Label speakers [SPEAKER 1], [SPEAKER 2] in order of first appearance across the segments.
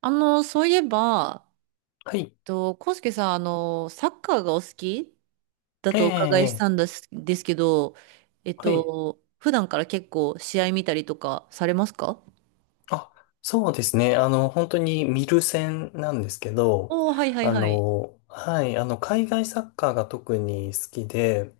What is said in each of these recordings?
[SPEAKER 1] そういえば、
[SPEAKER 2] はい。
[SPEAKER 1] 康介さん、サッカーがお好きだ
[SPEAKER 2] え
[SPEAKER 1] とお伺いした
[SPEAKER 2] え、
[SPEAKER 1] んですけど、
[SPEAKER 2] はい。
[SPEAKER 1] 普段から結構試合見たりとかされますか？
[SPEAKER 2] あ、そうですね。本当に見る線なんですけど、
[SPEAKER 1] おー、はいはいはい。
[SPEAKER 2] 海外サッカーが特に好きで、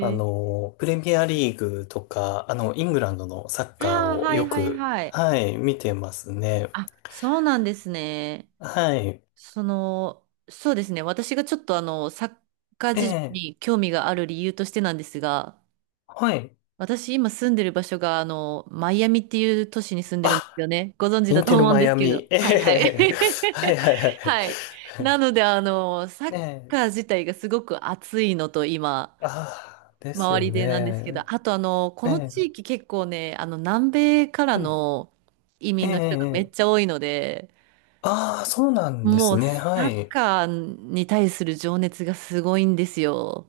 [SPEAKER 1] え。
[SPEAKER 2] プレミアリーグとか、イングランドのサッ
[SPEAKER 1] あ
[SPEAKER 2] カー
[SPEAKER 1] あ、
[SPEAKER 2] を
[SPEAKER 1] はい
[SPEAKER 2] よ
[SPEAKER 1] はい
[SPEAKER 2] く、
[SPEAKER 1] はい。
[SPEAKER 2] はい、見てますね。
[SPEAKER 1] あ、そうなんですね。
[SPEAKER 2] はい。
[SPEAKER 1] そうですね。私がちょっとサッカー
[SPEAKER 2] え
[SPEAKER 1] 事情
[SPEAKER 2] え、
[SPEAKER 1] に興味がある理由としてなんですが、
[SPEAKER 2] はい。
[SPEAKER 1] 私今住んでる場所が、マイアミっていう都市に住んでるんで
[SPEAKER 2] あ、
[SPEAKER 1] すよね。ご存知
[SPEAKER 2] イ
[SPEAKER 1] だ
[SPEAKER 2] ン
[SPEAKER 1] と
[SPEAKER 2] テル
[SPEAKER 1] 思うん
[SPEAKER 2] マ
[SPEAKER 1] で
[SPEAKER 2] イ
[SPEAKER 1] す
[SPEAKER 2] ア
[SPEAKER 1] け
[SPEAKER 2] ミ。
[SPEAKER 1] ど。
[SPEAKER 2] え
[SPEAKER 1] はいはい。
[SPEAKER 2] え、はいはいはい。
[SPEAKER 1] はい。なので、サ ッ
[SPEAKER 2] ね
[SPEAKER 1] カー自体がすごく熱いのと今、
[SPEAKER 2] え、ああ、です
[SPEAKER 1] 周
[SPEAKER 2] よ
[SPEAKER 1] りでなんですけ
[SPEAKER 2] ね。
[SPEAKER 1] ど、あと
[SPEAKER 2] え
[SPEAKER 1] この
[SPEAKER 2] え、
[SPEAKER 1] 地域結構ね、南米から
[SPEAKER 2] はい。
[SPEAKER 1] の移
[SPEAKER 2] え
[SPEAKER 1] 民の人がめっ
[SPEAKER 2] え
[SPEAKER 1] ち
[SPEAKER 2] ええ、
[SPEAKER 1] ゃ多いので、
[SPEAKER 2] ああ、そうなんで
[SPEAKER 1] も
[SPEAKER 2] す
[SPEAKER 1] う
[SPEAKER 2] ね。は
[SPEAKER 1] サッ
[SPEAKER 2] い。
[SPEAKER 1] カーに対する情熱がすごいんですよ。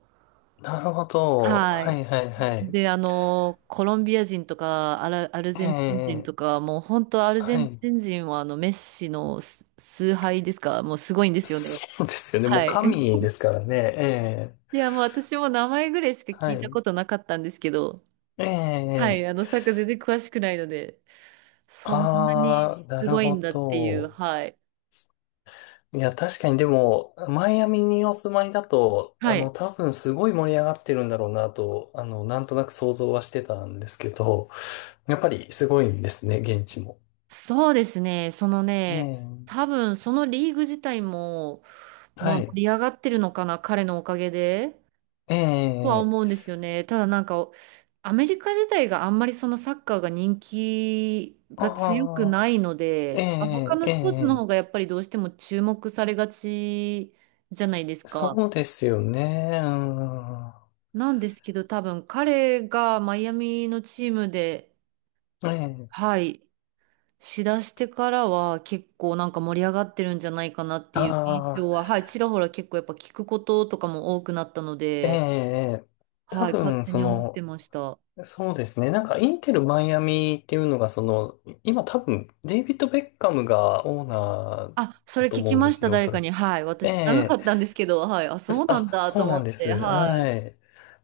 [SPEAKER 2] なるほど。
[SPEAKER 1] は
[SPEAKER 2] は
[SPEAKER 1] い。
[SPEAKER 2] いはいはい。
[SPEAKER 1] で、コロンビア人とかアル
[SPEAKER 2] え
[SPEAKER 1] ゼンチン人と
[SPEAKER 2] え、
[SPEAKER 1] か、もう本当アルゼ
[SPEAKER 2] は
[SPEAKER 1] ン
[SPEAKER 2] い。
[SPEAKER 1] チン人はあのメッシの崇拝ですか、もうすごいんですよね。
[SPEAKER 2] そうですよね。もう
[SPEAKER 1] はい。
[SPEAKER 2] 神 ですからね。ええ、
[SPEAKER 1] いや、もう私も名前ぐらいしか聞
[SPEAKER 2] は
[SPEAKER 1] いた
[SPEAKER 2] い。
[SPEAKER 1] ことなかったんですけど、
[SPEAKER 2] え
[SPEAKER 1] はい、
[SPEAKER 2] え、
[SPEAKER 1] サッカー全然詳しくないので、そんな
[SPEAKER 2] ああ、
[SPEAKER 1] に
[SPEAKER 2] な
[SPEAKER 1] す
[SPEAKER 2] る
[SPEAKER 1] ごいん
[SPEAKER 2] ほ
[SPEAKER 1] だっていう、
[SPEAKER 2] ど。
[SPEAKER 1] はい。
[SPEAKER 2] いや、確かにでも、マイアミにお住まいだと、
[SPEAKER 1] はい。
[SPEAKER 2] 多分すごい盛り上がってるんだろうなと、なんとなく想像はしてたんですけど、やっぱりすごいんですね、現地も。
[SPEAKER 1] そうですね、その
[SPEAKER 2] え
[SPEAKER 1] ね、
[SPEAKER 2] え、
[SPEAKER 1] 多分そのリーグ自体も、ま
[SPEAKER 2] は
[SPEAKER 1] あ
[SPEAKER 2] い。
[SPEAKER 1] 盛り上がってるのかな、彼のおかげで。
[SPEAKER 2] え
[SPEAKER 1] とは
[SPEAKER 2] え、
[SPEAKER 1] 思うんですよね。ただなんか、アメリカ自体があんまりそのサッカーが人気が強く
[SPEAKER 2] あ
[SPEAKER 1] な
[SPEAKER 2] あ。
[SPEAKER 1] いの
[SPEAKER 2] え
[SPEAKER 1] で、他
[SPEAKER 2] え、
[SPEAKER 1] の
[SPEAKER 2] え
[SPEAKER 1] スポーツの
[SPEAKER 2] え、
[SPEAKER 1] 方がやっぱりどうしても注目されがちじゃないですか。
[SPEAKER 2] そうですよね。うん。
[SPEAKER 1] なんですけど、多分彼がマイアミのチームで、
[SPEAKER 2] ええ、
[SPEAKER 1] はい、しだしてからは結構なんか盛り上がってるんじゃないかなっていう印
[SPEAKER 2] あ
[SPEAKER 1] 象
[SPEAKER 2] あ、
[SPEAKER 1] は、はい、ちらほら結構やっぱ聞くこととかも多くなったの
[SPEAKER 2] え
[SPEAKER 1] で、
[SPEAKER 2] え、多
[SPEAKER 1] はい、勝
[SPEAKER 2] 分、
[SPEAKER 1] 手
[SPEAKER 2] そ
[SPEAKER 1] に思って
[SPEAKER 2] の、
[SPEAKER 1] ました。
[SPEAKER 2] そうですね。なんか、インテル・マイアミっていうのが、その、今多分、デイビッド・ベッカムがオーナー
[SPEAKER 1] あ、そ
[SPEAKER 2] だ
[SPEAKER 1] れ
[SPEAKER 2] と
[SPEAKER 1] 聞
[SPEAKER 2] 思
[SPEAKER 1] き
[SPEAKER 2] うんで
[SPEAKER 1] まし
[SPEAKER 2] す
[SPEAKER 1] た、
[SPEAKER 2] よ、お
[SPEAKER 1] 誰
[SPEAKER 2] そら
[SPEAKER 1] か
[SPEAKER 2] く。
[SPEAKER 1] に。はい。
[SPEAKER 2] え
[SPEAKER 1] 私知らなか
[SPEAKER 2] え、
[SPEAKER 1] ったんですけど、はい。あ、そうなん
[SPEAKER 2] あ、
[SPEAKER 1] だと
[SPEAKER 2] そうな
[SPEAKER 1] 思
[SPEAKER 2] んで
[SPEAKER 1] って、
[SPEAKER 2] す。
[SPEAKER 1] は
[SPEAKER 2] は
[SPEAKER 1] い。
[SPEAKER 2] い。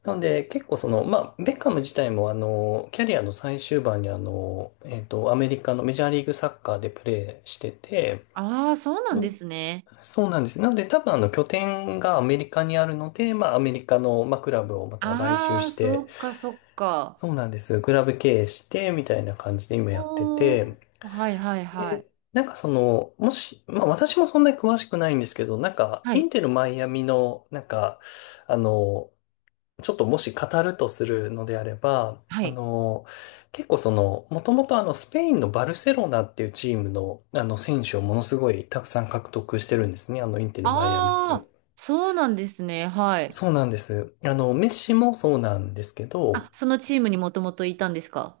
[SPEAKER 2] なので、結構その、まあ、ベッカム自体も、キャリアの最終盤に、アメリカのメジャーリーグサッカーでプレーしてて、
[SPEAKER 1] ああ、そうなんですね。
[SPEAKER 2] そうなんです。なので多分あの拠点がアメリカにあるので、まあアメリカの、まあ、クラブをまた買収
[SPEAKER 1] ああ、
[SPEAKER 2] し
[SPEAKER 1] そ
[SPEAKER 2] て、
[SPEAKER 1] っか、そっか。
[SPEAKER 2] そうなんです。クラブ経営してみたいな感じで今やって
[SPEAKER 1] おー、
[SPEAKER 2] て、
[SPEAKER 1] はいはいはい。
[SPEAKER 2] で、なんかその、もし、まあ私もそんなに詳しくないんですけど、なんか
[SPEAKER 1] は
[SPEAKER 2] イ
[SPEAKER 1] い、
[SPEAKER 2] ンテルマイアミの、なんか、あの、ちょっともし語るとするのであれば、
[SPEAKER 1] はい。
[SPEAKER 2] 結構その、もともとあのスペインのバルセロナっていうチームの、あの選手をものすごいたくさん獲得してるんですね。あのインテルマイアミってい
[SPEAKER 1] あ
[SPEAKER 2] う
[SPEAKER 1] あ、そうなんですね。はい。
[SPEAKER 2] そうなんです。あの、メッシもそうなんですけど、
[SPEAKER 1] あ、そのチームにもともといたんですか？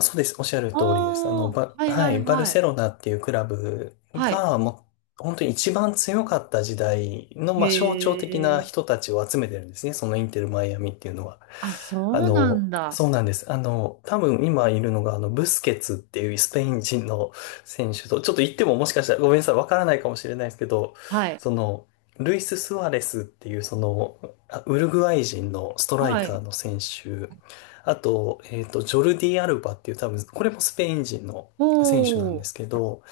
[SPEAKER 2] そうです。おっしゃる
[SPEAKER 1] あ
[SPEAKER 2] 通りです。あの、
[SPEAKER 1] あはい
[SPEAKER 2] は
[SPEAKER 1] は
[SPEAKER 2] い、
[SPEAKER 1] い
[SPEAKER 2] バル
[SPEAKER 1] は
[SPEAKER 2] セ
[SPEAKER 1] い。
[SPEAKER 2] ロナっていうクラブ
[SPEAKER 1] はい。
[SPEAKER 2] が、もう、本当に一番強かった時代の、
[SPEAKER 1] へ
[SPEAKER 2] まあ、象徴的な
[SPEAKER 1] え。
[SPEAKER 2] 人たちを集めてるんですね。そのインテル・マイアミっていうのは。
[SPEAKER 1] あ、
[SPEAKER 2] あ
[SPEAKER 1] そうな
[SPEAKER 2] の、
[SPEAKER 1] んだ。
[SPEAKER 2] そうなんです。多分今いるのが、ブスケツっていうスペイン人の選手と、ちょっと言ってももしかしたらごめんなさい、わからないかもしれないですけど、
[SPEAKER 1] はい。
[SPEAKER 2] その、ルイス・スアレスっていう、その、ウルグアイ人のストライ
[SPEAKER 1] は
[SPEAKER 2] カー
[SPEAKER 1] い。
[SPEAKER 2] の選手、あと、ジョルディ・アルバっていう多分、これもスペイン人の
[SPEAKER 1] お
[SPEAKER 2] 選手なんで
[SPEAKER 1] ー、
[SPEAKER 2] すけど、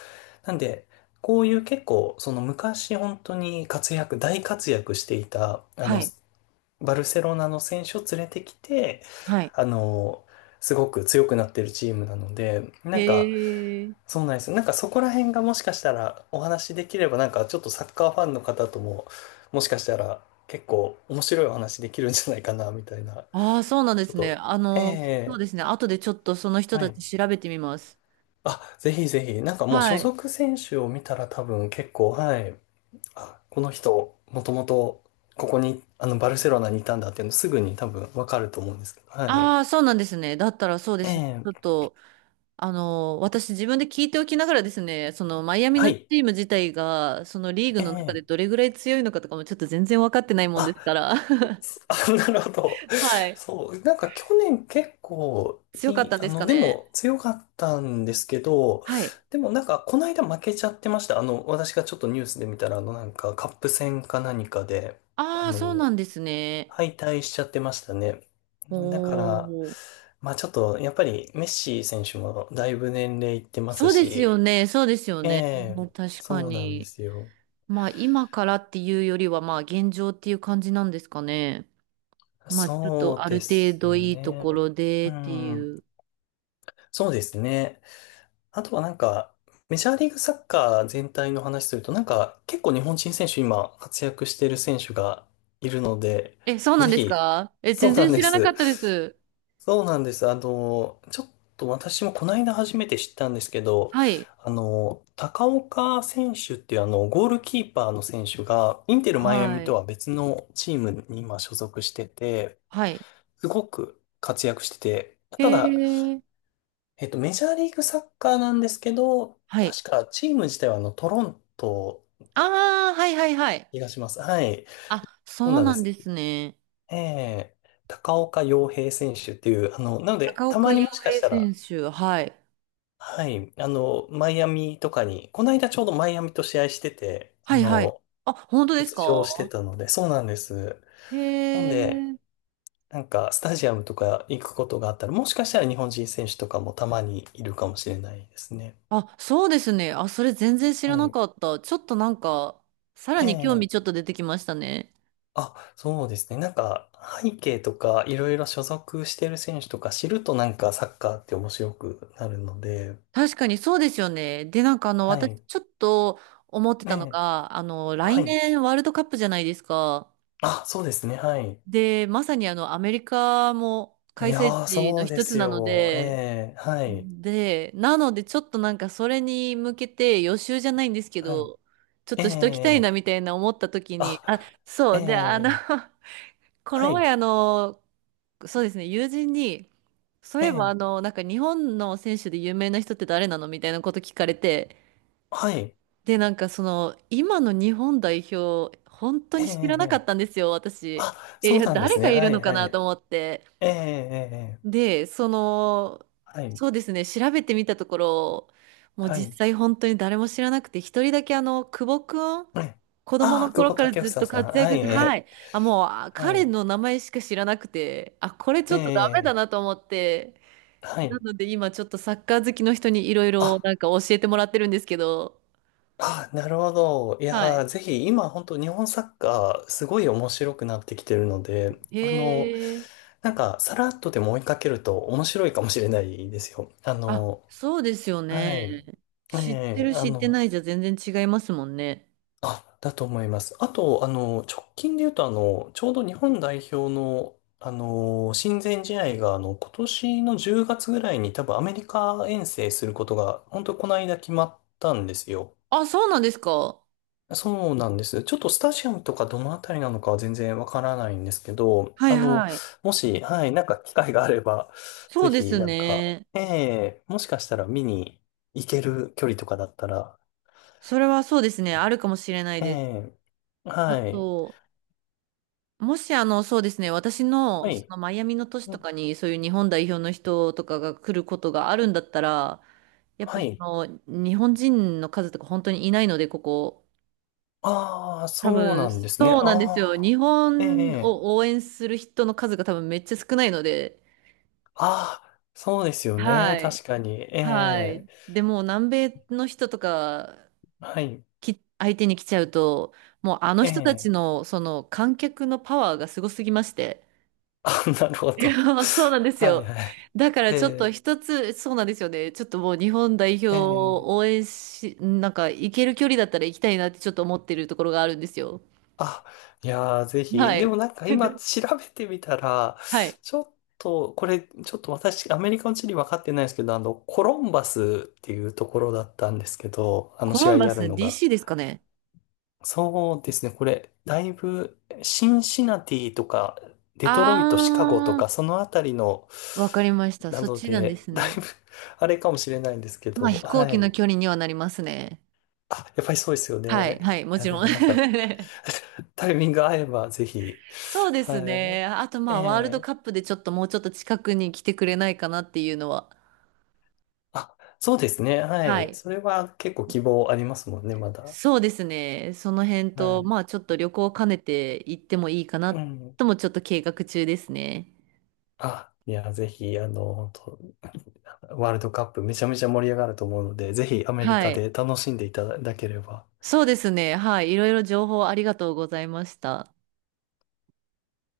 [SPEAKER 2] なんで、こういう結構、その昔本当に大活躍していた、
[SPEAKER 1] はい。
[SPEAKER 2] バルセロナの選手を連れてきて、
[SPEAKER 1] はい。
[SPEAKER 2] あの、すごく強くなってるチームなので、
[SPEAKER 1] へ
[SPEAKER 2] なんか、
[SPEAKER 1] え。
[SPEAKER 2] そうなんですよ。なんかそこら辺がもしかしたらお話しできれば、なんかちょっとサッカーファンの方とも、もしかしたら結構面白いお話できるんじゃないかな、みたいな。
[SPEAKER 1] ああ、そうなんで
[SPEAKER 2] ちょっ
[SPEAKER 1] すね。
[SPEAKER 2] と、
[SPEAKER 1] そ
[SPEAKER 2] え
[SPEAKER 1] うで
[SPEAKER 2] え、
[SPEAKER 1] すね。後でちょっとその人
[SPEAKER 2] は
[SPEAKER 1] た
[SPEAKER 2] い。
[SPEAKER 1] ち調べてみます。
[SPEAKER 2] あ、ぜひぜひ、なんかもう
[SPEAKER 1] は
[SPEAKER 2] 所
[SPEAKER 1] い。
[SPEAKER 2] 属選手を見たら多分結構、はい。あ、この人、もともとここに、バルセロナにいたんだっていうのすぐに多分わかると思うんですけど、はい。
[SPEAKER 1] ああ、そうなんですね。だったらそうで
[SPEAKER 2] え
[SPEAKER 1] すね。
[SPEAKER 2] え、
[SPEAKER 1] ちょっと、私自分で聞いておきながらですね、そのマイアミ
[SPEAKER 2] は
[SPEAKER 1] のチ
[SPEAKER 2] い。
[SPEAKER 1] ーム自体が、そのリーグ
[SPEAKER 2] え
[SPEAKER 1] の中で
[SPEAKER 2] え、
[SPEAKER 1] どれぐらい強いのかとかもちょっと全然分かってないもんで
[SPEAKER 2] あ、
[SPEAKER 1] すから。
[SPEAKER 2] あ、なるほど。
[SPEAKER 1] はい。
[SPEAKER 2] そう、なんか去年結構
[SPEAKER 1] 強か
[SPEAKER 2] い
[SPEAKER 1] っ
[SPEAKER 2] い、
[SPEAKER 1] たん
[SPEAKER 2] あ
[SPEAKER 1] ですか
[SPEAKER 2] の、で
[SPEAKER 1] ね。
[SPEAKER 2] も強かったんですけど、
[SPEAKER 1] はい。
[SPEAKER 2] でもなんかこの間負けちゃってました。私がちょっとニュースで見たら、なんかカップ戦か何かで、あ
[SPEAKER 1] ああ、そう
[SPEAKER 2] の、
[SPEAKER 1] なんですね。
[SPEAKER 2] 敗退しちゃってましたね。
[SPEAKER 1] お
[SPEAKER 2] だから、
[SPEAKER 1] ー。
[SPEAKER 2] まあちょっと、やっぱりメッシ選手もだいぶ年齢いってます
[SPEAKER 1] そうです
[SPEAKER 2] し、
[SPEAKER 1] よね。そうですよ
[SPEAKER 2] え
[SPEAKER 1] ね。
[SPEAKER 2] え、
[SPEAKER 1] 確か
[SPEAKER 2] そうなんで
[SPEAKER 1] に。
[SPEAKER 2] すよ。
[SPEAKER 1] まあ今からっていうよりはまあ現状っていう感じなんですかね。まあちょっ
[SPEAKER 2] そ
[SPEAKER 1] と
[SPEAKER 2] う
[SPEAKER 1] ある
[SPEAKER 2] で
[SPEAKER 1] 程
[SPEAKER 2] す
[SPEAKER 1] 度いいと
[SPEAKER 2] ね。
[SPEAKER 1] ころで
[SPEAKER 2] う
[SPEAKER 1] ってい
[SPEAKER 2] ん。
[SPEAKER 1] う。
[SPEAKER 2] そうですね。あとはなんか、メジャーリーグサッカー全体の話すると、なんか結構日本人選手今活躍している選手がいるので、
[SPEAKER 1] え、そうな
[SPEAKER 2] ぜ
[SPEAKER 1] んです
[SPEAKER 2] ひ、
[SPEAKER 1] か？え、
[SPEAKER 2] そ
[SPEAKER 1] 全
[SPEAKER 2] うな
[SPEAKER 1] 然
[SPEAKER 2] ん
[SPEAKER 1] 知
[SPEAKER 2] で
[SPEAKER 1] らなか
[SPEAKER 2] す。
[SPEAKER 1] ったです。
[SPEAKER 2] そうなんです。ちょっと私もこの間初めて知ったんですけど、
[SPEAKER 1] はい。
[SPEAKER 2] 高岡選手っていうあの、ゴールキーパーの選手が、インテルマイア
[SPEAKER 1] は
[SPEAKER 2] ミと
[SPEAKER 1] い。
[SPEAKER 2] は別のチームに今所属してて、
[SPEAKER 1] はい。
[SPEAKER 2] すごく活躍してて、
[SPEAKER 1] へ
[SPEAKER 2] ただ、
[SPEAKER 1] え。
[SPEAKER 2] メジャーリーグサッカーなんですけど、
[SPEAKER 1] はい。
[SPEAKER 2] 確かチーム自体はあの、トロント、
[SPEAKER 1] ああ、はいはいはい。
[SPEAKER 2] 気がします。はい。
[SPEAKER 1] あ、
[SPEAKER 2] そう
[SPEAKER 1] そう
[SPEAKER 2] なんで
[SPEAKER 1] なん
[SPEAKER 2] す。
[SPEAKER 1] ですね。
[SPEAKER 2] ええ、高岡洋平選手っていう、なので、
[SPEAKER 1] 高
[SPEAKER 2] た
[SPEAKER 1] 岡
[SPEAKER 2] ま
[SPEAKER 1] 洋
[SPEAKER 2] にもしか
[SPEAKER 1] 平
[SPEAKER 2] した
[SPEAKER 1] 選
[SPEAKER 2] ら、
[SPEAKER 1] 手。はい。
[SPEAKER 2] はい、マイアミとかに、この間ちょうどマイアミと試合してて、
[SPEAKER 1] はいはい。あ、本当です
[SPEAKER 2] 出場して
[SPEAKER 1] か？
[SPEAKER 2] たので、そうなんです。
[SPEAKER 1] へ
[SPEAKER 2] なので、
[SPEAKER 1] え。
[SPEAKER 2] なんか、スタジアムとか行くことがあったら、もしかしたら日本人選手とかもたまにいるかもしれないですね。
[SPEAKER 1] あ、そうですね。あ、それ全然知
[SPEAKER 2] は
[SPEAKER 1] らな
[SPEAKER 2] い。
[SPEAKER 1] かった。ちょっとなんか、さら
[SPEAKER 2] え
[SPEAKER 1] に興味ちょっ
[SPEAKER 2] え。
[SPEAKER 1] と出てきましたね。
[SPEAKER 2] あ、そうですね。なんか、背景とか、いろいろ所属してる選手とか知るとなんかサッカーって面白くなるので、
[SPEAKER 1] 確かにそうですよね。で、なんか
[SPEAKER 2] は
[SPEAKER 1] 私
[SPEAKER 2] い。
[SPEAKER 1] ちょっと思って
[SPEAKER 2] え
[SPEAKER 1] たの
[SPEAKER 2] え。
[SPEAKER 1] が、来
[SPEAKER 2] はい。
[SPEAKER 1] 年ワールドカップじゃないですか。
[SPEAKER 2] あ、そうですね。はい。
[SPEAKER 1] で、まさにアメリカも
[SPEAKER 2] い
[SPEAKER 1] 開催
[SPEAKER 2] やー、
[SPEAKER 1] 地の
[SPEAKER 2] そうで
[SPEAKER 1] 一つ
[SPEAKER 2] す
[SPEAKER 1] なの
[SPEAKER 2] よ。
[SPEAKER 1] で、
[SPEAKER 2] ええ。はい。
[SPEAKER 1] で、なのでちょっとなんかそれに向けて予習じゃないんですけ
[SPEAKER 2] はい。
[SPEAKER 1] ど、ちょっ
[SPEAKER 2] え
[SPEAKER 1] としときたいな
[SPEAKER 2] え。
[SPEAKER 1] みたいな思った時に、あ、
[SPEAKER 2] あ、え
[SPEAKER 1] そう、で、
[SPEAKER 2] え。
[SPEAKER 1] こ
[SPEAKER 2] は
[SPEAKER 1] の前
[SPEAKER 2] い。
[SPEAKER 1] そうですね、友人に、そうい
[SPEAKER 2] え
[SPEAKER 1] えば
[SPEAKER 2] え。
[SPEAKER 1] なんか日本の選手で有名な人って誰なのみたいなこと聞かれて、
[SPEAKER 2] はい。
[SPEAKER 1] で、なんか今の日本代表、本当
[SPEAKER 2] え
[SPEAKER 1] に知らなか
[SPEAKER 2] え。
[SPEAKER 1] ったんですよ、私。
[SPEAKER 2] あ、
[SPEAKER 1] えい
[SPEAKER 2] そう
[SPEAKER 1] や、
[SPEAKER 2] なんで
[SPEAKER 1] 誰
[SPEAKER 2] す
[SPEAKER 1] が
[SPEAKER 2] ね。
[SPEAKER 1] い
[SPEAKER 2] は
[SPEAKER 1] る
[SPEAKER 2] い、
[SPEAKER 1] のか
[SPEAKER 2] はい。
[SPEAKER 1] なと思って。
[SPEAKER 2] ええ。ええ、
[SPEAKER 1] で、
[SPEAKER 2] はい。
[SPEAKER 1] そうですね、調べてみたところ、もう
[SPEAKER 2] は
[SPEAKER 1] 実
[SPEAKER 2] い。
[SPEAKER 1] 際本当に誰も知らなくて、一人だけ久保くん、
[SPEAKER 2] ええ。
[SPEAKER 1] 子供
[SPEAKER 2] ああ、
[SPEAKER 1] の
[SPEAKER 2] 久
[SPEAKER 1] 頃
[SPEAKER 2] 保
[SPEAKER 1] から
[SPEAKER 2] 建英
[SPEAKER 1] ずっ
[SPEAKER 2] さん。
[SPEAKER 1] と活
[SPEAKER 2] は
[SPEAKER 1] 躍
[SPEAKER 2] い。
[SPEAKER 1] して、
[SPEAKER 2] え
[SPEAKER 1] は
[SPEAKER 2] え。
[SPEAKER 1] い。あ、もう、あ
[SPEAKER 2] は
[SPEAKER 1] 彼
[SPEAKER 2] い。
[SPEAKER 1] の名前しか知らなくて、あ、これち
[SPEAKER 2] え
[SPEAKER 1] ょっとダメだ
[SPEAKER 2] え、
[SPEAKER 1] なと思って、
[SPEAKER 2] は
[SPEAKER 1] な
[SPEAKER 2] い。
[SPEAKER 1] ので今ちょっとサッカー好きの人にいろいろ
[SPEAKER 2] あ、
[SPEAKER 1] なんか教えてもらってるんですけど。
[SPEAKER 2] あ、なるほど。い
[SPEAKER 1] は
[SPEAKER 2] やー、
[SPEAKER 1] い。
[SPEAKER 2] ぜひ、今、本当日本サッカー、すごい面白くなってきてるので、
[SPEAKER 1] へえ。
[SPEAKER 2] なんか、さらっとでも追いかけると面白いかもしれないですよ。あ
[SPEAKER 1] あ、
[SPEAKER 2] の、
[SPEAKER 1] そうですよ
[SPEAKER 2] は
[SPEAKER 1] ね。
[SPEAKER 2] い。
[SPEAKER 1] 知って
[SPEAKER 2] ええ、
[SPEAKER 1] る
[SPEAKER 2] あ
[SPEAKER 1] 知って
[SPEAKER 2] の、
[SPEAKER 1] ないじゃ全然違いますもんね。
[SPEAKER 2] あ、だと思います。あと、直近で言うと、ちょうど日本代表の、親善試合が、今年の10月ぐらいに多分アメリカ遠征することが、本当この間決まったんですよ。
[SPEAKER 1] あ、そうなんですか。
[SPEAKER 2] そうなんです。ちょっとスタジアムとかどのあたりなのかは全然わからないんですけど、
[SPEAKER 1] はいはい。
[SPEAKER 2] もし、はい、なんか機会があれば、
[SPEAKER 1] そ
[SPEAKER 2] ぜ
[SPEAKER 1] うで
[SPEAKER 2] ひ、
[SPEAKER 1] す
[SPEAKER 2] なんか、
[SPEAKER 1] ね。
[SPEAKER 2] ええ、もしかしたら見に行ける距離とかだったら、
[SPEAKER 1] それはそうですね。あるかもしれない
[SPEAKER 2] え
[SPEAKER 1] です。
[SPEAKER 2] え、
[SPEAKER 1] あ
[SPEAKER 2] はい、
[SPEAKER 1] と、もしそうですね。私の
[SPEAKER 2] は
[SPEAKER 1] そ
[SPEAKER 2] い、
[SPEAKER 1] のマイアミの都市とかにそういう日本代表の人とかが来ることがあるんだったら、やっぱ
[SPEAKER 2] は
[SPEAKER 1] そ
[SPEAKER 2] い。
[SPEAKER 1] の日本人の数とか本当にいないので、ここ。
[SPEAKER 2] ああ、
[SPEAKER 1] 多
[SPEAKER 2] そう
[SPEAKER 1] 分、
[SPEAKER 2] なんですね。
[SPEAKER 1] そ
[SPEAKER 2] あ
[SPEAKER 1] うなんですよ。日
[SPEAKER 2] あ、え
[SPEAKER 1] 本
[SPEAKER 2] え、
[SPEAKER 1] を応援する人の数が多分めっちゃ少ないので、
[SPEAKER 2] ああ、そうですよ
[SPEAKER 1] は
[SPEAKER 2] ね。確
[SPEAKER 1] い。
[SPEAKER 2] かに。え
[SPEAKER 1] は
[SPEAKER 2] え、
[SPEAKER 1] い。でも、南米の人とか
[SPEAKER 2] はい、
[SPEAKER 1] 、相手に来ちゃうと、もうあの人たち
[SPEAKER 2] ええ、
[SPEAKER 1] の、その観客のパワーがすごすぎまして。
[SPEAKER 2] あ、なるほ
[SPEAKER 1] いや、
[SPEAKER 2] ど。
[SPEAKER 1] そうなんです
[SPEAKER 2] はい、
[SPEAKER 1] よ。
[SPEAKER 2] はい。
[SPEAKER 1] だから
[SPEAKER 2] え
[SPEAKER 1] ちょっと
[SPEAKER 2] え
[SPEAKER 1] 一つ、そうなんですよね。ちょっともう日本代表
[SPEAKER 2] ええ、
[SPEAKER 1] を応援し、なんか行ける距離だったら行きたいなってちょっと思ってるところがあるんですよ。
[SPEAKER 2] あ、いやー、ぜひ。
[SPEAKER 1] は
[SPEAKER 2] でも
[SPEAKER 1] い。
[SPEAKER 2] なんか今 調べてみたら、
[SPEAKER 1] はい。
[SPEAKER 2] ちょっと、これ、ちょっと私、アメリカの地理分かってないですけど、コロンバスっていうところだったんですけど、あの
[SPEAKER 1] コ
[SPEAKER 2] 試
[SPEAKER 1] ロン
[SPEAKER 2] 合
[SPEAKER 1] バ
[SPEAKER 2] やる
[SPEAKER 1] ス
[SPEAKER 2] のが。
[SPEAKER 1] DC ですかね？
[SPEAKER 2] そうですね、これ、だいぶ、シンシナティとか、デトロイト、シカゴとか、
[SPEAKER 1] あ
[SPEAKER 2] そのあたりの、
[SPEAKER 1] ー、わかりました。
[SPEAKER 2] な
[SPEAKER 1] そっ
[SPEAKER 2] の
[SPEAKER 1] ちなんで
[SPEAKER 2] で、
[SPEAKER 1] す
[SPEAKER 2] だい
[SPEAKER 1] ね。
[SPEAKER 2] ぶ、あれかもしれないんですけ
[SPEAKER 1] まあ
[SPEAKER 2] ど、
[SPEAKER 1] 飛行
[SPEAKER 2] は
[SPEAKER 1] 機の
[SPEAKER 2] い。
[SPEAKER 1] 距離にはなりますね。
[SPEAKER 2] あ、やっぱりそうですよ
[SPEAKER 1] はい、は
[SPEAKER 2] ね。
[SPEAKER 1] い、も
[SPEAKER 2] いや、
[SPEAKER 1] ち
[SPEAKER 2] で
[SPEAKER 1] ろん。
[SPEAKER 2] もなんか、タイミング合えばぜひ。
[SPEAKER 1] そうで
[SPEAKER 2] は
[SPEAKER 1] すね。
[SPEAKER 2] い。
[SPEAKER 1] あとま
[SPEAKER 2] え
[SPEAKER 1] あワールド
[SPEAKER 2] え、
[SPEAKER 1] カップでちょっともうちょっと近くに来てくれないかなっていうのは。
[SPEAKER 2] あ、そうですね。は
[SPEAKER 1] は
[SPEAKER 2] い。
[SPEAKER 1] い。
[SPEAKER 2] それは結構希望ありますもんね、まだ。
[SPEAKER 1] そうですね。その辺
[SPEAKER 2] は
[SPEAKER 1] と、
[SPEAKER 2] い。
[SPEAKER 1] まあちょっと旅行を兼ねて行ってもいいかな
[SPEAKER 2] うん。
[SPEAKER 1] ともちょっと計画中ですね。
[SPEAKER 2] あ、いや、ぜひ、あの、本当ワールドカップめちゃめちゃ盛り上がると思うので、ぜひアメリ
[SPEAKER 1] は
[SPEAKER 2] カ
[SPEAKER 1] い。
[SPEAKER 2] で楽しんでいただければ。
[SPEAKER 1] そうですね。はい。いろいろ情報ありがとうございました。